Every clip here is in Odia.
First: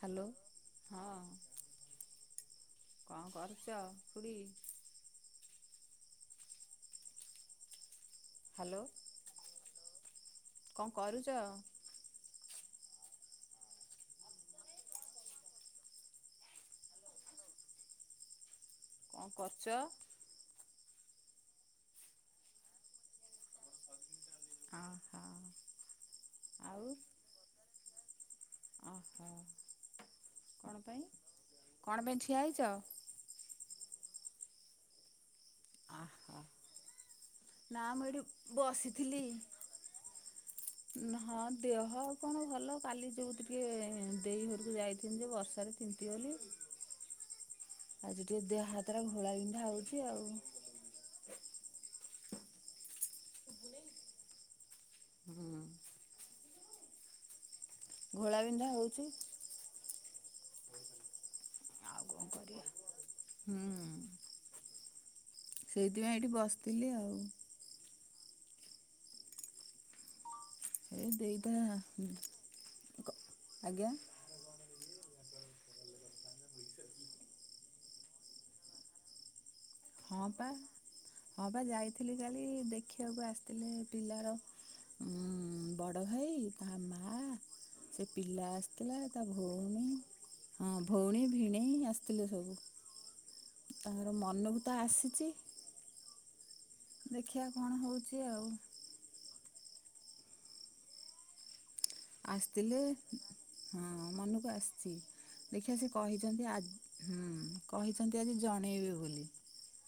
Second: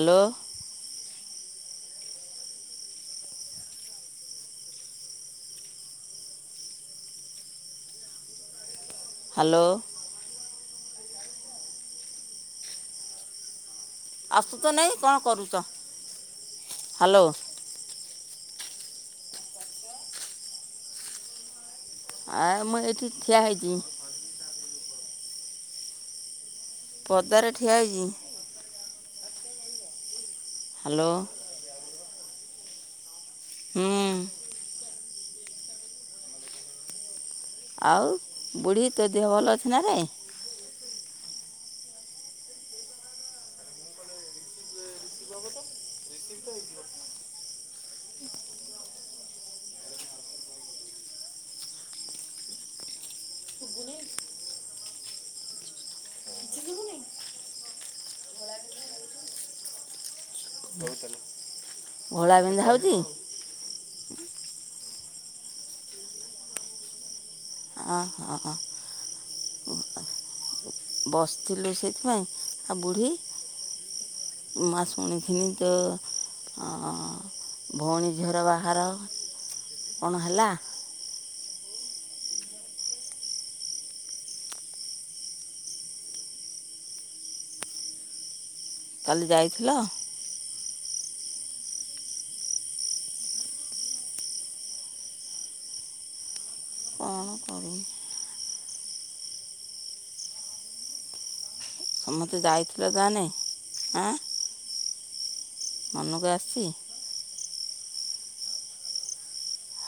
ହ୍ୟାଲୋ ହଁ କଣ କରୁଛ ଖୁଡି? ହ୍ୟାଲୋ। ହ୍ୟାଲୋ। କଣ କରୁଚ? ଆସୁ ତ ନାଇଁ କଣ କରୁଛ ହ୍ୟାଲୋ। କଣ କରୁଚ? ଆ ମୁଁ ଏଠି ଠିଆ ହେଇଛି। ଓହୋ ଆଉ ପଦାରେ ଠିଆ ହେଇଛି। ଓହୋ କଣ ପାଇଁ ହ୍ୟାଲୋ କଣ ପାଇଁ ଠିଆ ହେଇଛ? ହୁଁ। ଅହ। ନା ଆଉ ମୁଁ ଏଇଠି ବୁଢ଼ୀ ତୋ ବସିଥିଲି। ଦେହ ଭଲ ଅଛି ନା ରେ ହଁ ଦେହ କଣ ଭଲ କାଲି ଯୋଉ ଟିକେ ଦେଇ ଘରକୁ ଯାଇଥିନି ଯେ ବର୍ଷାରେ ତିନ୍ତି ପିଆଲି? ଆଜି ଟିକେ ଦେହ ହାତରା ଘୋଳାବିନ୍ଧା ହୋଉଛି ଆଉ। ହୁଁ। ଘୋଳା ବିିନ୍ଧା ହୋଉଛି। ବୋହୁତ ହେଲା। ଆଉ କଣ କରିବା? ଘୋଳାବିିନ୍ଧା ହୋଉଛି। ହୁଁ ସେଇଥିପାଇଁ ଏଇଠି ବସିଥିଲି ଆଉ। ଅ ହ। ଏ ଦେଇଦା ବସିଥିଲୁ ସେଥିପାଇଁ ଆଉ ବୁଢ଼ୀ? ଆଜ୍ଞା ମା ଶୁଣିଥିନି ତ? ହଁ ଭଉଣୀ ଝିଅର ବାହାର। ହଁ ପା ହଁ ପା ଯାଇଥିଲି କାଲି ଦେଖିବାକୁ ଆସିଥିଲେ ପିଲାର ଉଁ ବଡ ଭାଇ ତା ମା ସେ ପିଲା ଆସ ଆତିଲା କାଲି ତା ଯାଇଥିଲ ଭଉଣୀ ହଁ ଭଉଣୀ ଭିଣେଇ ଆସିଥିଲେ ସବୁ। ହ [inaudible] ତାଙ୍କର ମନକୁ ତ ଆସିଛି। କ'ଣ ଦେଖିଆ କରିବି କଣ ହୋଉଛି ଆଉ। ସମସ୍ତେ ଆସିଥିଲେ ଯାଇଥିଲ ତାହେଲେ ହଁ ଆଁ ମନକୁ ଆସିଛି ଦେଖିବା ସେ ମନକୁ କହିଛନ୍ତି ଆ ଆସିଛି ହୁଁ କହିଛନ୍ତି ଆଜି ଜଣେଇବି ବୋଲି।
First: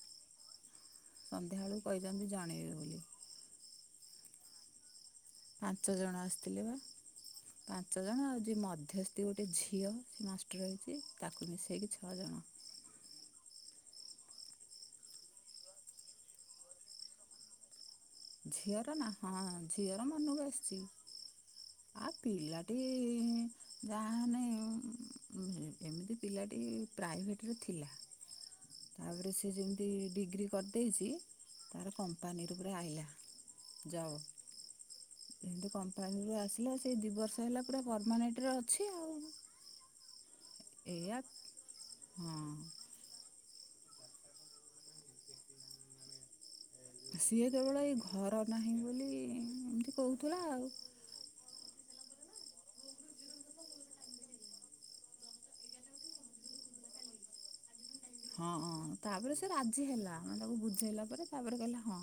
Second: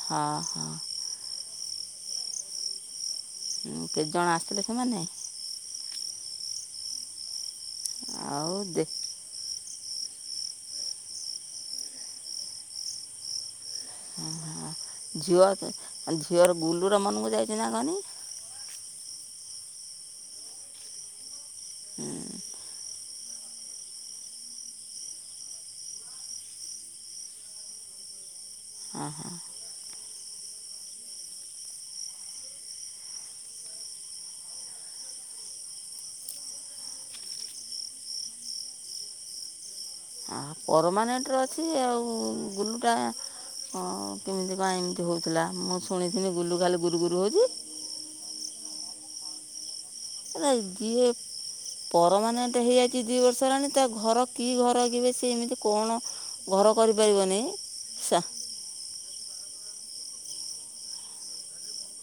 ହଁ ହଁ। ସନ୍ଧ୍ୟାବେଳକୁ କହିଛନ୍ତି ଜଣେଇବେ ବୋଲି। ଆଉ କେତେଜଣ ଆସିଲଥିଲେ ସେମାନେ? ପାଞ୍ଚ ଜଣ ଆସିଥିଲେ ବା ପାଞ୍ଚ ଜଣ ଆଉ ଯିଏ ମଧ୍ୟସ୍ ତି ଗୋଟେ ଝିଅ ସିଏ ମାଷ୍ଟର ହେଇଛି ତାକୁ ମିଶେଇକି ଛଅ ଜଣ। ହଁ ହ। ଝିଅ ଝିଅର ଗୁଲ ର ମନକୁ ଯାଇଛି ନା କହନି? ଝିଅର ନା ହଁ ଝିଅର ମନକୁ ଆସିଛି। ଆଉ ପିଲାଟି ଯାହାହେନେ ଉଁ ଏମିତି ପିଲାଟି ପ୍ରାଇଭେଟ୍ ରେ ଥିଲା ହଁ ତାପରେ ସିଏ ଯେମିତି ଡିଗ୍ରୀ କରିଦେଇଛି ତାର କମ୍ପାନୀରୁ ପୁରା ଆଇଲା ଯାଅ ଏମିତି କମ୍ପାନୀରୁ ଆସ ଲା ସେଇ ଦି ବର୍ଷ ହେଲା ପୁରା ପରମାନେଣ୍ଟରେ ଅଛି ଆଉ। ଆଉ ଏଇଆ ପରମାନେଣ୍ଟରେ ଅଛି ଆଉ ହଁ ଗୁଲୁଟା ହଁ କେମିତି କାଇଁ ଏମିତି ହଉଥିଲା ମୁଁ ଶୁଣିଥିନି ଗୁଲୁଗାଲୁ ସିଏ କେବଳ ଏଇ ଘର ନାହିଁ ବୋଲି ଏମତି ରଇଲୁ ଯିଏ ହୁଁ। [unintelligible] ପରମାନେଣ୍ଟ ହେଇଯାଇଛି ଦି ବର୍ଷ ହେଲାଣି ତା ଘର କି ଘର କିି ବେ ସିଏ ଏମିତି କଣ ଘର କରିପାରିବନେଇ ସା। ହଁଁ ତାପରେ ସେ ରାଜି ହେଲା ଆମେ ତାକୁ ବୁଝେଇଲା ପରେ ତାପରେ କହିଲା ହଁ।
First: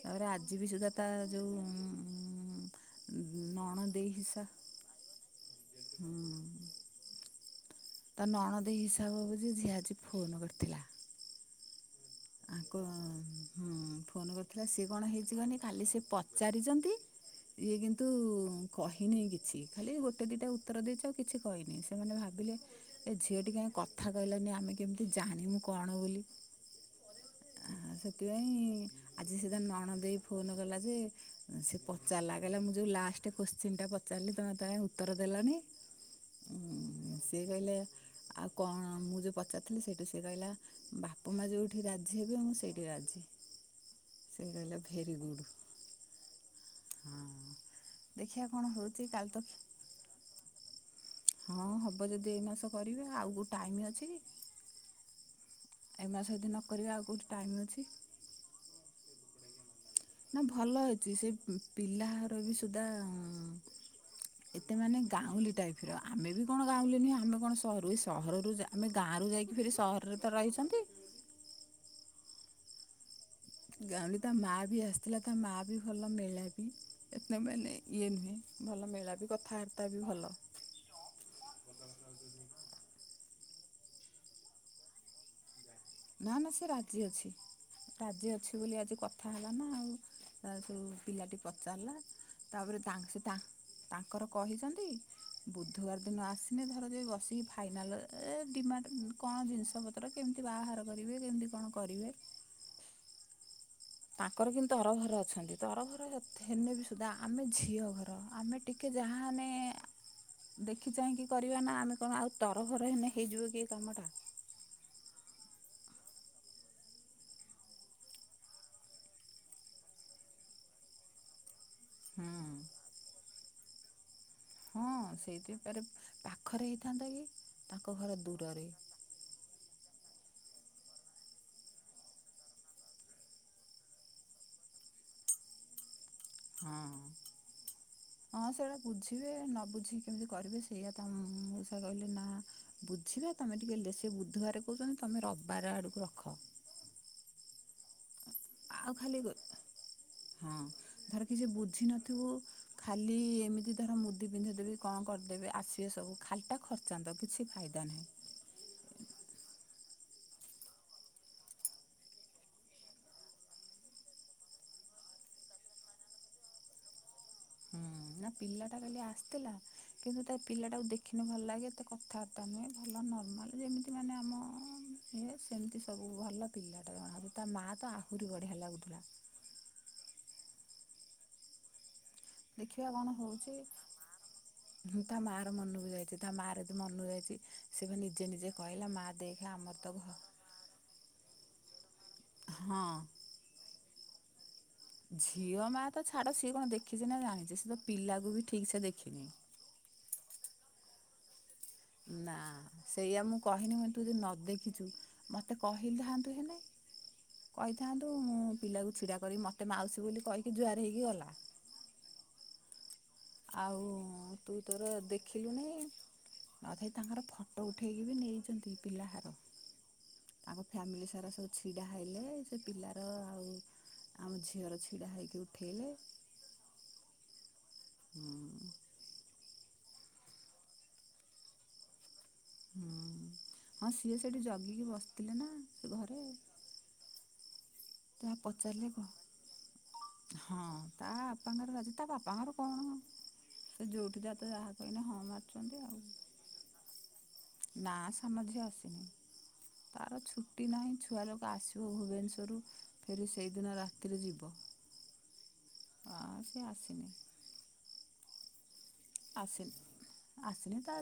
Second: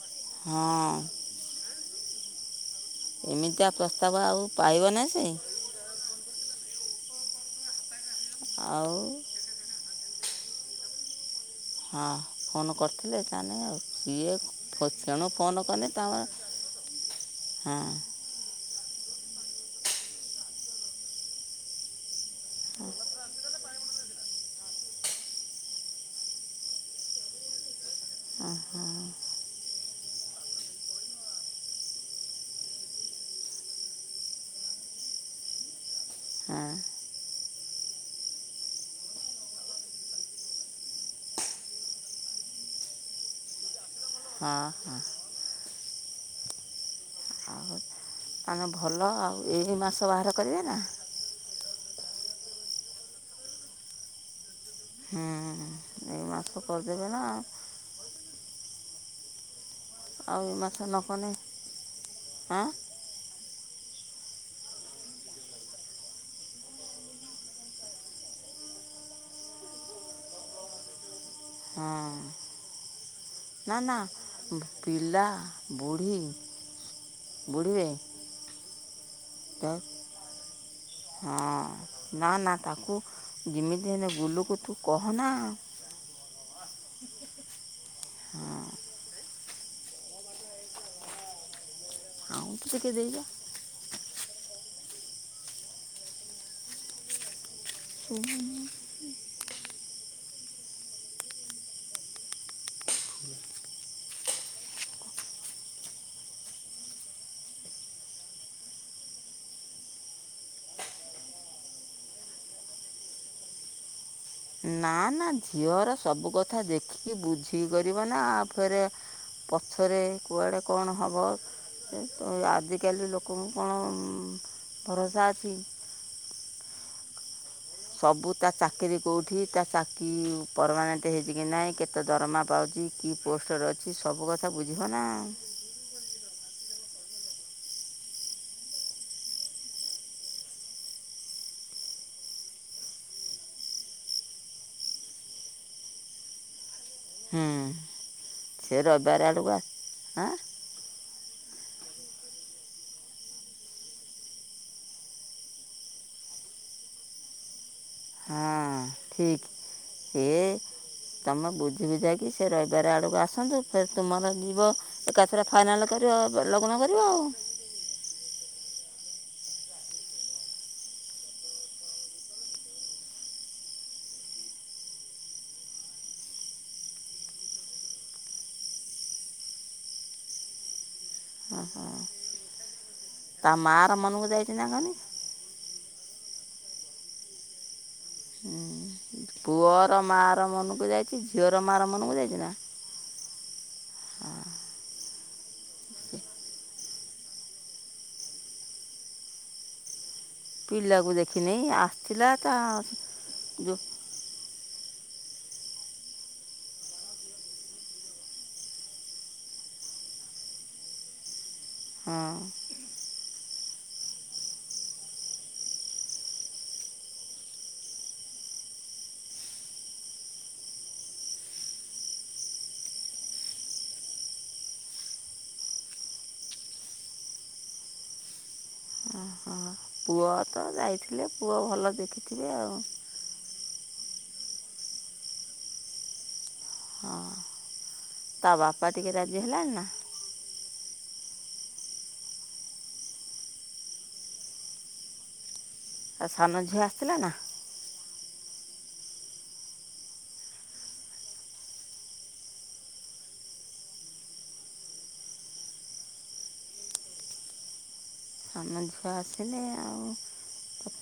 ତାପରେ ଆଜି ବି ସୁଦ୍ଧା ହଁ ତାର ଯୋଉ ଉଁ ହୁଁ ଏମିତିଆ ନଣନ୍ଦେଇ ଦେଇ ପ୍ରସ୍ତାବ ଆଉ ହିସା ପାଇବନି ସେ ହୁଁ ତା ନଣନ୍ଦେଇ ଆଉ ହିସାବ ହବ ଯେ ସିଏ ଆଜି ଫୋନ୍ କରିଥିଲା। ହଁ ଫୋନ୍ ଆଙ୍କ କରିଥିଲେ ତାନେ ହୁଁ ଆଉ ସିଏ ଫୋନ କରିଥିଲା ସିଏ କଣ ତେଣୁ ହେଇଛିି କହନି ଫୋନ୍ କାଲି କଲେ ସିଏ ତାଙ୍କର ପଚାରିଛନ୍ତି ଇଏ ହଁ କିନ୍ତୁ କହିନେଇ କିଛି ଖାଲି ଗୋଟେ ଦିଟା ଉତ୍ତର ଦେଇଚୁ ଆଉ କିଛି କହିନି ସେମାନେ ଭାବିଲେ ଏ ଝିଅଟି କାଇଁ କଥା କହିଲାନି ଆମେ କେମିତି ଜାଣିମୁଁ କଣ ବୋଲି? ଆ ସେଥିପାଇଁ ଆଜି ସେ ତା ନଣନ୍ଦେଇ ଫୋନ୍ କଲା ଯେ ଅ ସେ ପଚାରିଲା କହିଲା ମୁଁ ଯୋଉ ଲାଷ୍ଟ କୋଶ୍ଚିନଟା ପଚାରିଲି ତମେ ତ କାଇଁ ଉତ୍ତର ଦେଲନି? ହଁ ଉଁ ସିଏ କହିଲେ ଆଉ କଣ ମୁଁ ଯୋଉ ପଚାରିଥିଲି ସେଇଠୁ ସିଏ କହିଲା ବାପା ମା ଯୋଉ ଉଠି ରାଜି ହେବେ ମୁଁ ସେଇଠି ରାଜି ସେ ହଁ କହିଲା ହଁ ଭେରି ଗୁଡ଼୍। ହଁ ଦେଖିବା କଣ ତାହେନେ ହେଉଛି ଭଲ କାଲି ତ ଆଉ ଏଇ ମାସ ବାହାଘର କରିବେ ନା! ହଁ ହବ ଯଦି ଏଇ ମାସ କରିବେ ଆଉ କୋଉ ଟାଇମି଼ ଅଛି କି? ହୁଁ। ଏ ଏଇ ମାସ ଯଦି ନ କରିବେ ଆଉ କରିଦେବେ ନା କୋଉଠି ଟାଇମ ଅଛି? ଆଉ ନା ଏଇ ମାସ ଭଲ ନ ହେଇଚି କଲେ ସେଇ ପିଲା ଘର ବି ଆଁ ସୁଧା ଏତେ ମାନେ ଗାଉଁଲି ଟାଇପର ଆମେ ବି କଣ ଗାଉଁଲି ନୁହେଁ ଆମେ କଣ ସହରରୁ ଏଇ ସହରରୁ ଯା ଆମେ ଗାଁରୁ ଯାଇକି ଫେରି ସହରରେ ତ ରହିଛନ୍ତି! ହଁ। ନା ନା ଗାଁଉଲି ତା ମା ବି ଆସିଥିଲା ପିଲା ତା ମା ବି ଭଲ ବୁଢ଼ୀ ମେଳାପି ଏତେ ମାନେ ବୁଢ଼ୀରେ ଇଏ ନୁହେଁ। ଭଲ ମେଳାପି କଥାବାର୍ତ୍ତା ବି ଭଲ। ହଁ ନା ନା ତାକୁ ଯିମିତି ହେନେ ଗୁଲୁକୁ ତୁ କହନା ନା ନା ସେ ରାଜି ଅଛି। ରାଜି ଅଛି ବୋଲି ଆଜି କଥା ହେଲା ନା ଆଉ ପିଲାଟି ପଚାରିଲା। ଆଉ ତାପରେ ଟିକେ ତାଙ୍କ ସେ ଦେଇଯା ତା ତାଙ୍କର କହିଛନ୍ତି ବୁଧବାର ଦିନ ଆସିଲେ ଧର ଯେ ବସିକି ଭା ଫାଇନାଲ ଡିମାଣ୍ଡ କଣ ଜିନିଷ ପତ୍ର କେମତି ବାହାଘର କରିବେ କେମତି କଣ କରିବେ? ତାଙ୍କର କିନ୍ତୁ ତର ଭର ଅଛନ୍ତି ତର ଭର ହେନେ ବି ସୁଦ୍ଧା ଆମେ ଝିଅ ଘର ଆମେ ଟିକେ ଜାହାନେ ଦେଖି ଚାହିଁକି କରିବାନା ଆମେ କଣ ଆଉ ତରଭର ହେନେ ହେଇଯିବ କି କାମଟା? ନା ନା ଝିଅର ସବୁ କଥା ଦେଖିକି ବୁଝିକି କରିବ ନା ଫେରେ ପଛରେ କୁଆଡେ କଣ ହବ? ହୁଁ ଆଜିକାଲି ଲୋକଙ୍କୁ କଣ ହଁ ଭରସା ଅଛି ସେଇଥିପାରେ ପାଖରେ ହେଇଥାନ୍ତା କି? ତାଙ୍କ ଘର ସବୁତା ଦୂରରେ ଚାକିରି କୋଉଠି ତା ଚା କି ପରମାନେଣ୍ଟ ହେଇଛି କି ନାହିଁ କେତେ ଦରମା ପାଉଛି କି ପୋଷ୍ଟର ଅଛି ସବୁ କଥା ବୁଝିବ ନା? ହଁ ହଁ। ହଁ ସେଇଡା ବୁଝିବେ ନ ବୁଝିକି କେମିତି କରିବେ ସେଇଆ ତ ମଉସା କହିଲେ ନା ବୁଝିବେ ତମେ ଟିକେ ଦେ ସେ ବୁଧବାରେ କହୁଛନ୍ତି ତୁମେ ରବିବାର ଆଡ଼କୁ ରଖ। ହୁଁ। ସେ ଆଉ ଖାଲି ରବିବାର ଆଡ଼କୁ ଆଁ ହଁ ଧର କିଛି ବୁଝି ନଥିବୁ ଖାଲି ଏମିତି ଧର ମୁଦି ପିନ୍ଧିଇଦେବେ କଣ କରିଦେବେ ଆସିବେ ସବୁ ଖାଲିଟା ଖଚ ଚାନ୍ଦ କିଛି ଫାଇଦା ନାହିଁ। ହଁ। ଠିକ ଏ ତମେ ବୁଝି ବୁଝାଇକି ସେ ରଇବାର ଆଡକୁ ଆସନ୍ତୁ ତୁମର ଯିବ? ଏକାଥରେ ଫାଇନାଲ କରିବା ଲଗ୍ନ କରିବ ଆଉ ହୁଁ ନା ପିଲାଟା କାଲି ଆସିଥିଲା କିନ୍ତୁ ତା ପିଲାଟାକୁ ଦେଖିନୁ ଭଲ ଲାଗେ ଏତେ କଥାବାର୍ତ୍ତା ତମେ ଭଲ ନର୍ମାଲ ଯେମିତି ମାନେ ଆମ ଇଏ ସେମିତି ସବୁ ଭଲ। ପିଲାଟା ଜଣା ତା ମାଆ ତ ଆହୁରି ବଢ଼ିଆ ଲାଗୁଥିଲା। ଆହା। ଦେଖିବା କଣ ହଉଛି? ନା କହନି ତା ମା ର ମନକୁ ଯାଇଛି ତା ମାର ମନକୁ ଯାଇଛି ସେବା ନିଜେ ନିଜେ କହିଲା ମା ଦେ ପୁଅର ମା ର ମନକୁ ଯାଇଛି ଝିଅର ମାଆ ର ମନକୁ ଯାଇଛି ନା? ହଁ। ଝିଅ ମା ତ ଛାଡ ସିଏ କଣ ଦେଖିଛି ନା ଜାଣିଛି ସେ ତ ପିଲାକୁ ବି ଠିକ ସେ ଦେଖିନି। ପିଲାକୁ ଦେଖିନି ଆଶ୍ଚ ନା ସେଇଆ ମୁଁ କହିନି ତୁ ଯଦି ନ ଦେଖିଛୁ ମତେ କହିଥାନ୍ତୁ ହେଲେ। କହିଥାନ୍ତୁ ମୁଁ ପିଲାକୁ ଛିଡା କରି ମତେ ମାଉସୀ ବୋଲି କହିକି ଜୁଆର ହେଇକି ଗଲା। ହଁ। ଆଉ ତୁ ତୋର ଦେଖିଲୁନାଇଁ? ଅଧେ ତାଙ୍କର ଫଟୋ ଉଠେଇକି ବି ନେଇଛନ୍ତି ପିଲାଘର। ଆମ ଫ୍ୟାମିଲି ସାରା ସବୁ ଛିଡା ହେଲେ ସେ ପିଲାର ଆଉ ଆମ ଝିଅର ଛିଡା ହେଇକି ଉଠେଇଲେ। ହୁଁ ଓହୋ ପୁଅ ତ ଯାଇଥିଲେ ପୁଅ ଭଲ ଦେଖିଥିବେ ଆଉ। ହୁଁ। ହଁ ସିଏ ସେଠି ଜଗିକି ବସିଥିଲେ ନା ସେ ଘରେ। ହଁ ଯାହା ତା ପଚାରିଲେ ବାପା କଣ ଟିକେ ରାଜି ହେଲାଣି ନା। ହଁ ତା ବାପାଙ୍କର ରାଜି ତା ବାପାଙ୍କର କଣ। ଯୋଉଠି ଯାତ ଯାହା କହିଲେ ହଁ ମାରୁଚନ୍ତି ଆଉ। ତା ସାନ ଝିଅ ଆସିଥିଲା ନା। ନା ସାନ ଝିଅ ଆସିନି। ତାର ଛୁଟି ନାହିଁ ଛୁଆ ଲୋକ ଆସିବ ଭୁବନେଶ୍ୱରରୁ ଫେରେ ସେଇଦିନ ରାତିରେ ଯିବ। ଆ ସିଏ ଆସିନି। ସାନ ଝିଅ ଆସିଲେ ଆସିନି ଆଉ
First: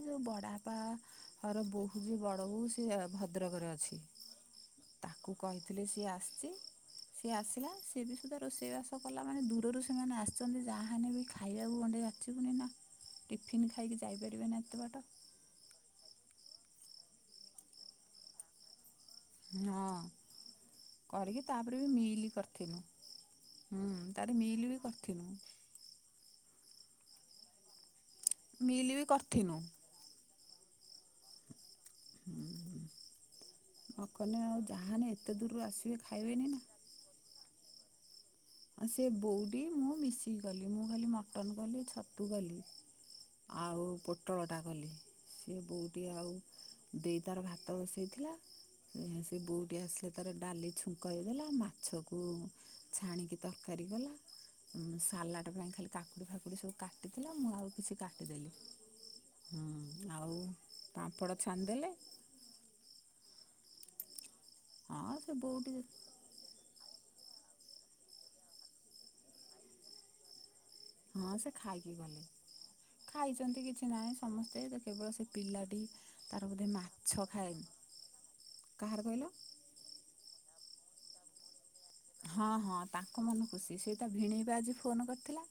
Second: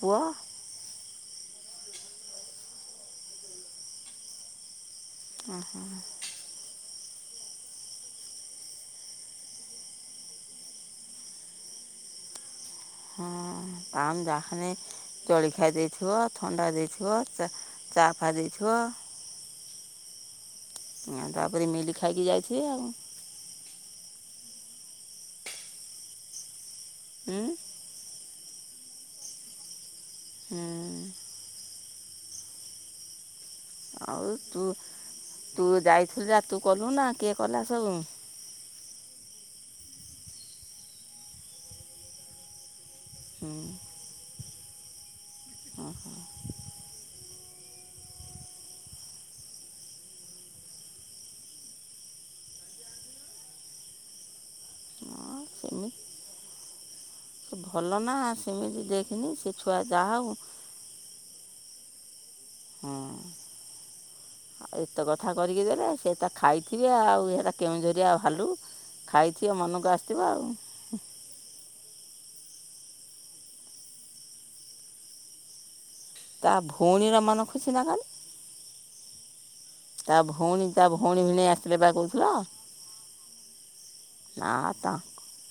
ପୁଅ? ବାପା ବୋହୁ ବି ବଡ ବୋହୁ ସେ ଭଦ୍ରକରେ ଅଛି। ତାକୁ କହିଥିଲେ ସିଏ ଆସିଛି। ସିଏ ଆସିଲା ସିଏ ବି ସୁଧା ରୋଷେଇ ବାସ କଲା ମାନେ ଦୂରରୁ ସେମାନେ ଆସିଛନ୍ତି ଯାହାହାନେ ବି ଖାଇବାକୁ ବଣ୍ଡେଇ ହଁ ଯାଇପାରିବେ ନା ଯାହେନେ। ଏତେ ବାଟ ଜଳଖିଆ ଦେଇଥିବ ଥଣ୍ଡା ଦେଇଥିବ ଚା ଫା ଦେଇଥିବ। ହଁ କରିକି ତାପରେ ବି ମିଲ୍ ଖାଇକି ମିଲି ଯାଇଥିବେ କରିଥିଲୁ। ଆଉ ହୁଁ ତାର ମିଲ ବି କରିଥିନୁ। ଉଁ ମିଲ ବିି କରିଥିନୁ। ହୁଁ। ହୁଁ ହୁଁ। ଆଉ ତୁ ତୁ ଆସିବେ ଯାଇଥିଲୁ ଯେ ଖାଇବେନି ନା। ତୁ କଲୁ ନା କିଏ କଲା ସବୁ। ସେ ବୋଉଟି ମୁଁ ମିଶିକି କଲି ମୁଁ ଖାଲି ମଟନ କଲି ଛତୁ କଲି। ହୁଁ ଆଉ ପୋଟଳଟା କଲି ସିଏ ହଁ ବହୁଟି ଆଉ ଦେଇ ତାର ଭାତ ବସେଇଥିଲା। ସେ ବୋଉଟି ଆସିଲେ ତାର ଡାଲି ଛୁଙ୍କ ହେଇଗଲା ମାଛକୁ ଛାଣିକି ତରକାରୀ ଗଲା ହଁ ସାଲାଡ଼ ପାଇଁ ଖାଲି ସେମିତି କାକୁଡ଼ି ଫାକୁଡ଼ି ସବୁ କା କାଟିଥିଲା ସେ ମୁଁ ଆଉ ଭଲ କିଛି ନା କାଟିଦେଲି ସେମିତି ଦେଖିନି ସେ ଛୁଆ ହୁଁ ଯାହା ହଉ ଆଉ ପାମ୍ପଡ଼ ଛାତିଦେଲେ। ହଁ। ଏତେ ହଁ ସେ କଥା କରିକି ବୋଉଟି ଦେଲେ ସେ ତା ଖାଇଥିବେ ଆଉ ଏରା କେଉଁଝରିଆ ଭାଲୁ ଖାଇଥିବେ ମନକୁ ଆସିଥିବ ଆଉ ହଁ ସେ ଖାଇକି ଗଲେ। ଖାଇଛନ୍ତି କିଛି ନାହିଁ ସମସ୍ତେ କେବଳ ସେ ପିଲାଟି ତାର ତା ବଧେ ଭଉଣୀର ମାଛ ମନ ଖାଇଏନି ଖୁସି ନା କାଲି କାହାର କହିଲ। ତା ଭଉଣୀ ତା ଭଉଣୀ ଭିଣେଇ ଆସିଲେ ପାଖକୁ ହଁ ହଁ ତାଙ୍କ ମନ ଖୁସି ସେ ନା ଭିଣେଇବା ଆଜି ତ ଫୋନ କରିଥିଲା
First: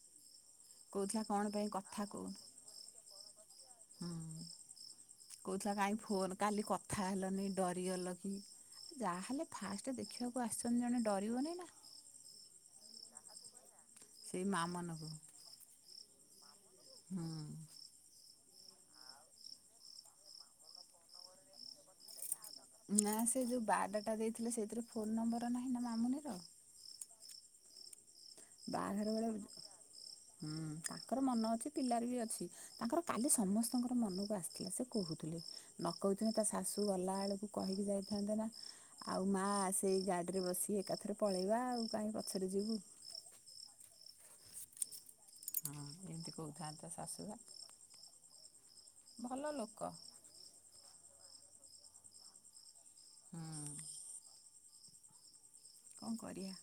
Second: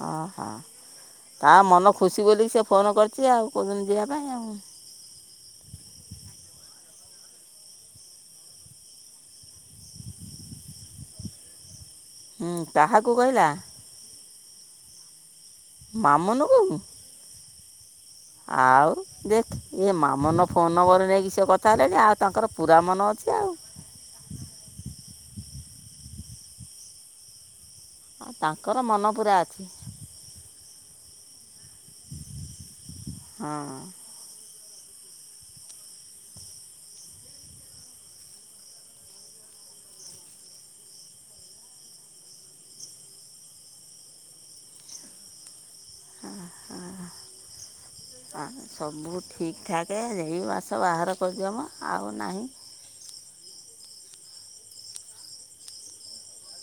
ହଁ ହଁ କହୁଥିଲା କଣ ତା ପାଇଁ ମନ କଥା ଖୁସି କହୁନୁ ବୋଲିକି ସେ ଫୋନ୍ କରିଛି ଆଉ କୋଡ଼ ଉଦିନ ଯିବା ପାଇଁ ଆଉ। ହୁଁ କହୁଥିଲା କାହିଁ ଫୋନ୍ କାଲି କଥା ହେଲନି ଡରିଗଲ କି? ଯାହାହେଲେ ଫାଷ୍ଟ ଦେଖିବାକୁ ଆସିଛନ୍ତି ଜଣେ ଡରିବନିଁ ନା। ହୁଁ କାହାକୁ କହିଲା? ସେଇ ମା ମାନଙ୍କୁ। ମାମୁନୁକୁ ହଁ। ଆଉ ଦେଖ ଇ ମାମୁନୁ ଫୋନ ନମ୍ବର ନେଇକି ସେ କଥା ହେଲେଣି ଆଉ ତାଙ୍କର ପୁରା ମନ ଅଛି ଆଉ। ବାଟ ଟା ଦେଇ ସେଥିରେ ଫୋନ ନମ୍ବର ନାହିଁ ନା ମାମୁନୀର। ଆଉ ତାଙ୍କର ମନ ବାଘର ବେଳେ ପୁରା ଅଛି ହୁଁ ତାଙ୍କର ମନ ଅଛି ପିଲାର ବି ଅଛି। ତାଙ୍କର କାଲି ହଁ ସମସ୍ତଙ୍କର ମନକୁ ଆସିଥିଲା ସେ କହୁଥିଲେ ନ କହୁଥିଲେ ତା ଶାଶୁ ଗଲା ବେଳକୁ କହିକି ଯାଇଥାନ୍ତେ ନା ଆଉ ମା ସେଇ ଗାଡିରେ ବସିିକି ଏକାଥରେ ପଳେଇବା ଆଉ କାହିଁ ପଛରେ ଯିବୁ। ହଁ ଏମିତି କହୁଥାନ୍ତା ଶାଶୁଆ। ହଁ ସବୁ ଠିକି ଠାକ୍ ଏଇ ମାସ ବାହାଘର କରିଦିଅ ମ ଆଉ ନାହିଁ। ହୁଁ। କଣ କରିବା?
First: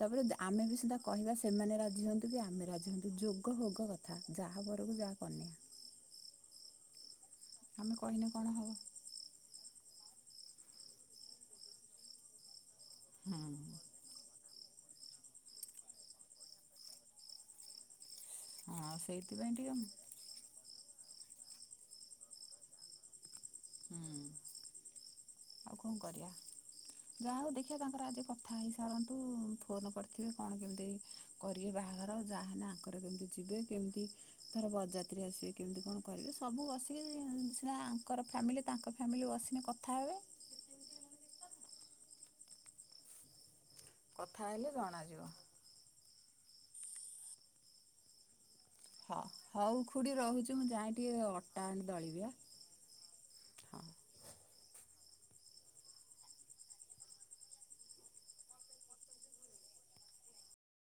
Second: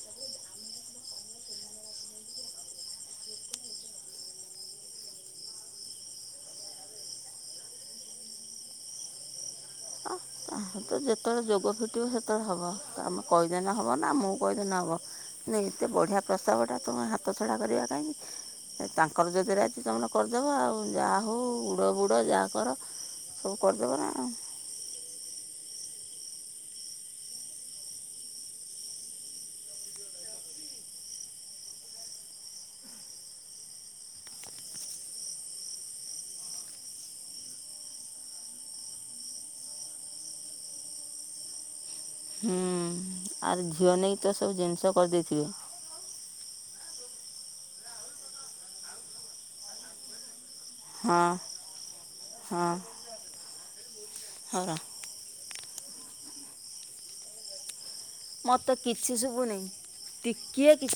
ତାପରେ ଆମେ ବି ସୁଧା କହିବା ସେମାନେ ରାଜି ହୁଅନ୍ତୁ କି ଆମେ ରାଜି ହୁଅନ୍ତୁ ଯୋଗ ହୋଗ କଥା। ଥା ଯାହାବରକୁ ଯାହା କନ୍ୟା। ଆମେ କହିଲେ କଣ ହବ? ତା ତ ଯେତେବେଳେ ଯୋଗ ଫିଟିବ ସେତେବେଳେ ହବ ଆମେ କହିଲେ ନା ହୁଁ ହ ବ ନା ମୁଁ କହିଦେ ନ ହେବ ଏତେ ବଢ଼ିଆ ପ୍ରସ୍ତାବଟା ତୁମେ ହାତ ଛଡ଼ା କରିବା କାଇଁକି। ହଁ ତାଙ୍କର ଯଦି ସେଇଥିପାଇଁ ଟିକେ ରାଜି ତମର କରିଦେବ ଆଉ ଯାହା ହଉ ଉଡ଼ ବୁଡ଼ ଯାହା କର ସବୁ କରିଦବା। ହୁଁ ଆଉ କଣ କରିବା? ଯାହା ହଉ ଦେଖିବା ତାଙ୍କର ଆଜି କଥା ହେଇ ସାରନ୍ତୁ ଫୋନ୍ କରିଥିବେ କଣ କେମତି କରିକି ବାହାଘର ଯାହାହେଲେ ଆଙ୍କର କେମିତି ଯିବେ କେମିତି ଧର ବର ଯାତ୍ରୀ ଆସିବେ କେମିତି କଣ କରିବେ ସବୁ ବସିକି ଆଙ୍କର ଫ୍ୟାମିଲି ତାଙ୍କ ଫ୍ୟାମିଲି ବସିନି କଥା ହେବେ। ହୁଁ। ଆର୍ ଝିଅ ନେଇକି ତ କଥା ସବୁ ହେଲେ ଜିନିଷ ଜଣାଯିବ। କରିଦେଇଥିବେ। ହଁ ହଉ ଖୁଢି ରହୁଛି ମୁଁ ଯାଏ ଟିକେ ଏ ଅଟା ଆଣି ଦଳିଦିଏ। ହଁ। ହଁ ର ମତେ କିଛି ଶୁଭୁନି ଟିକିଏ କିଛି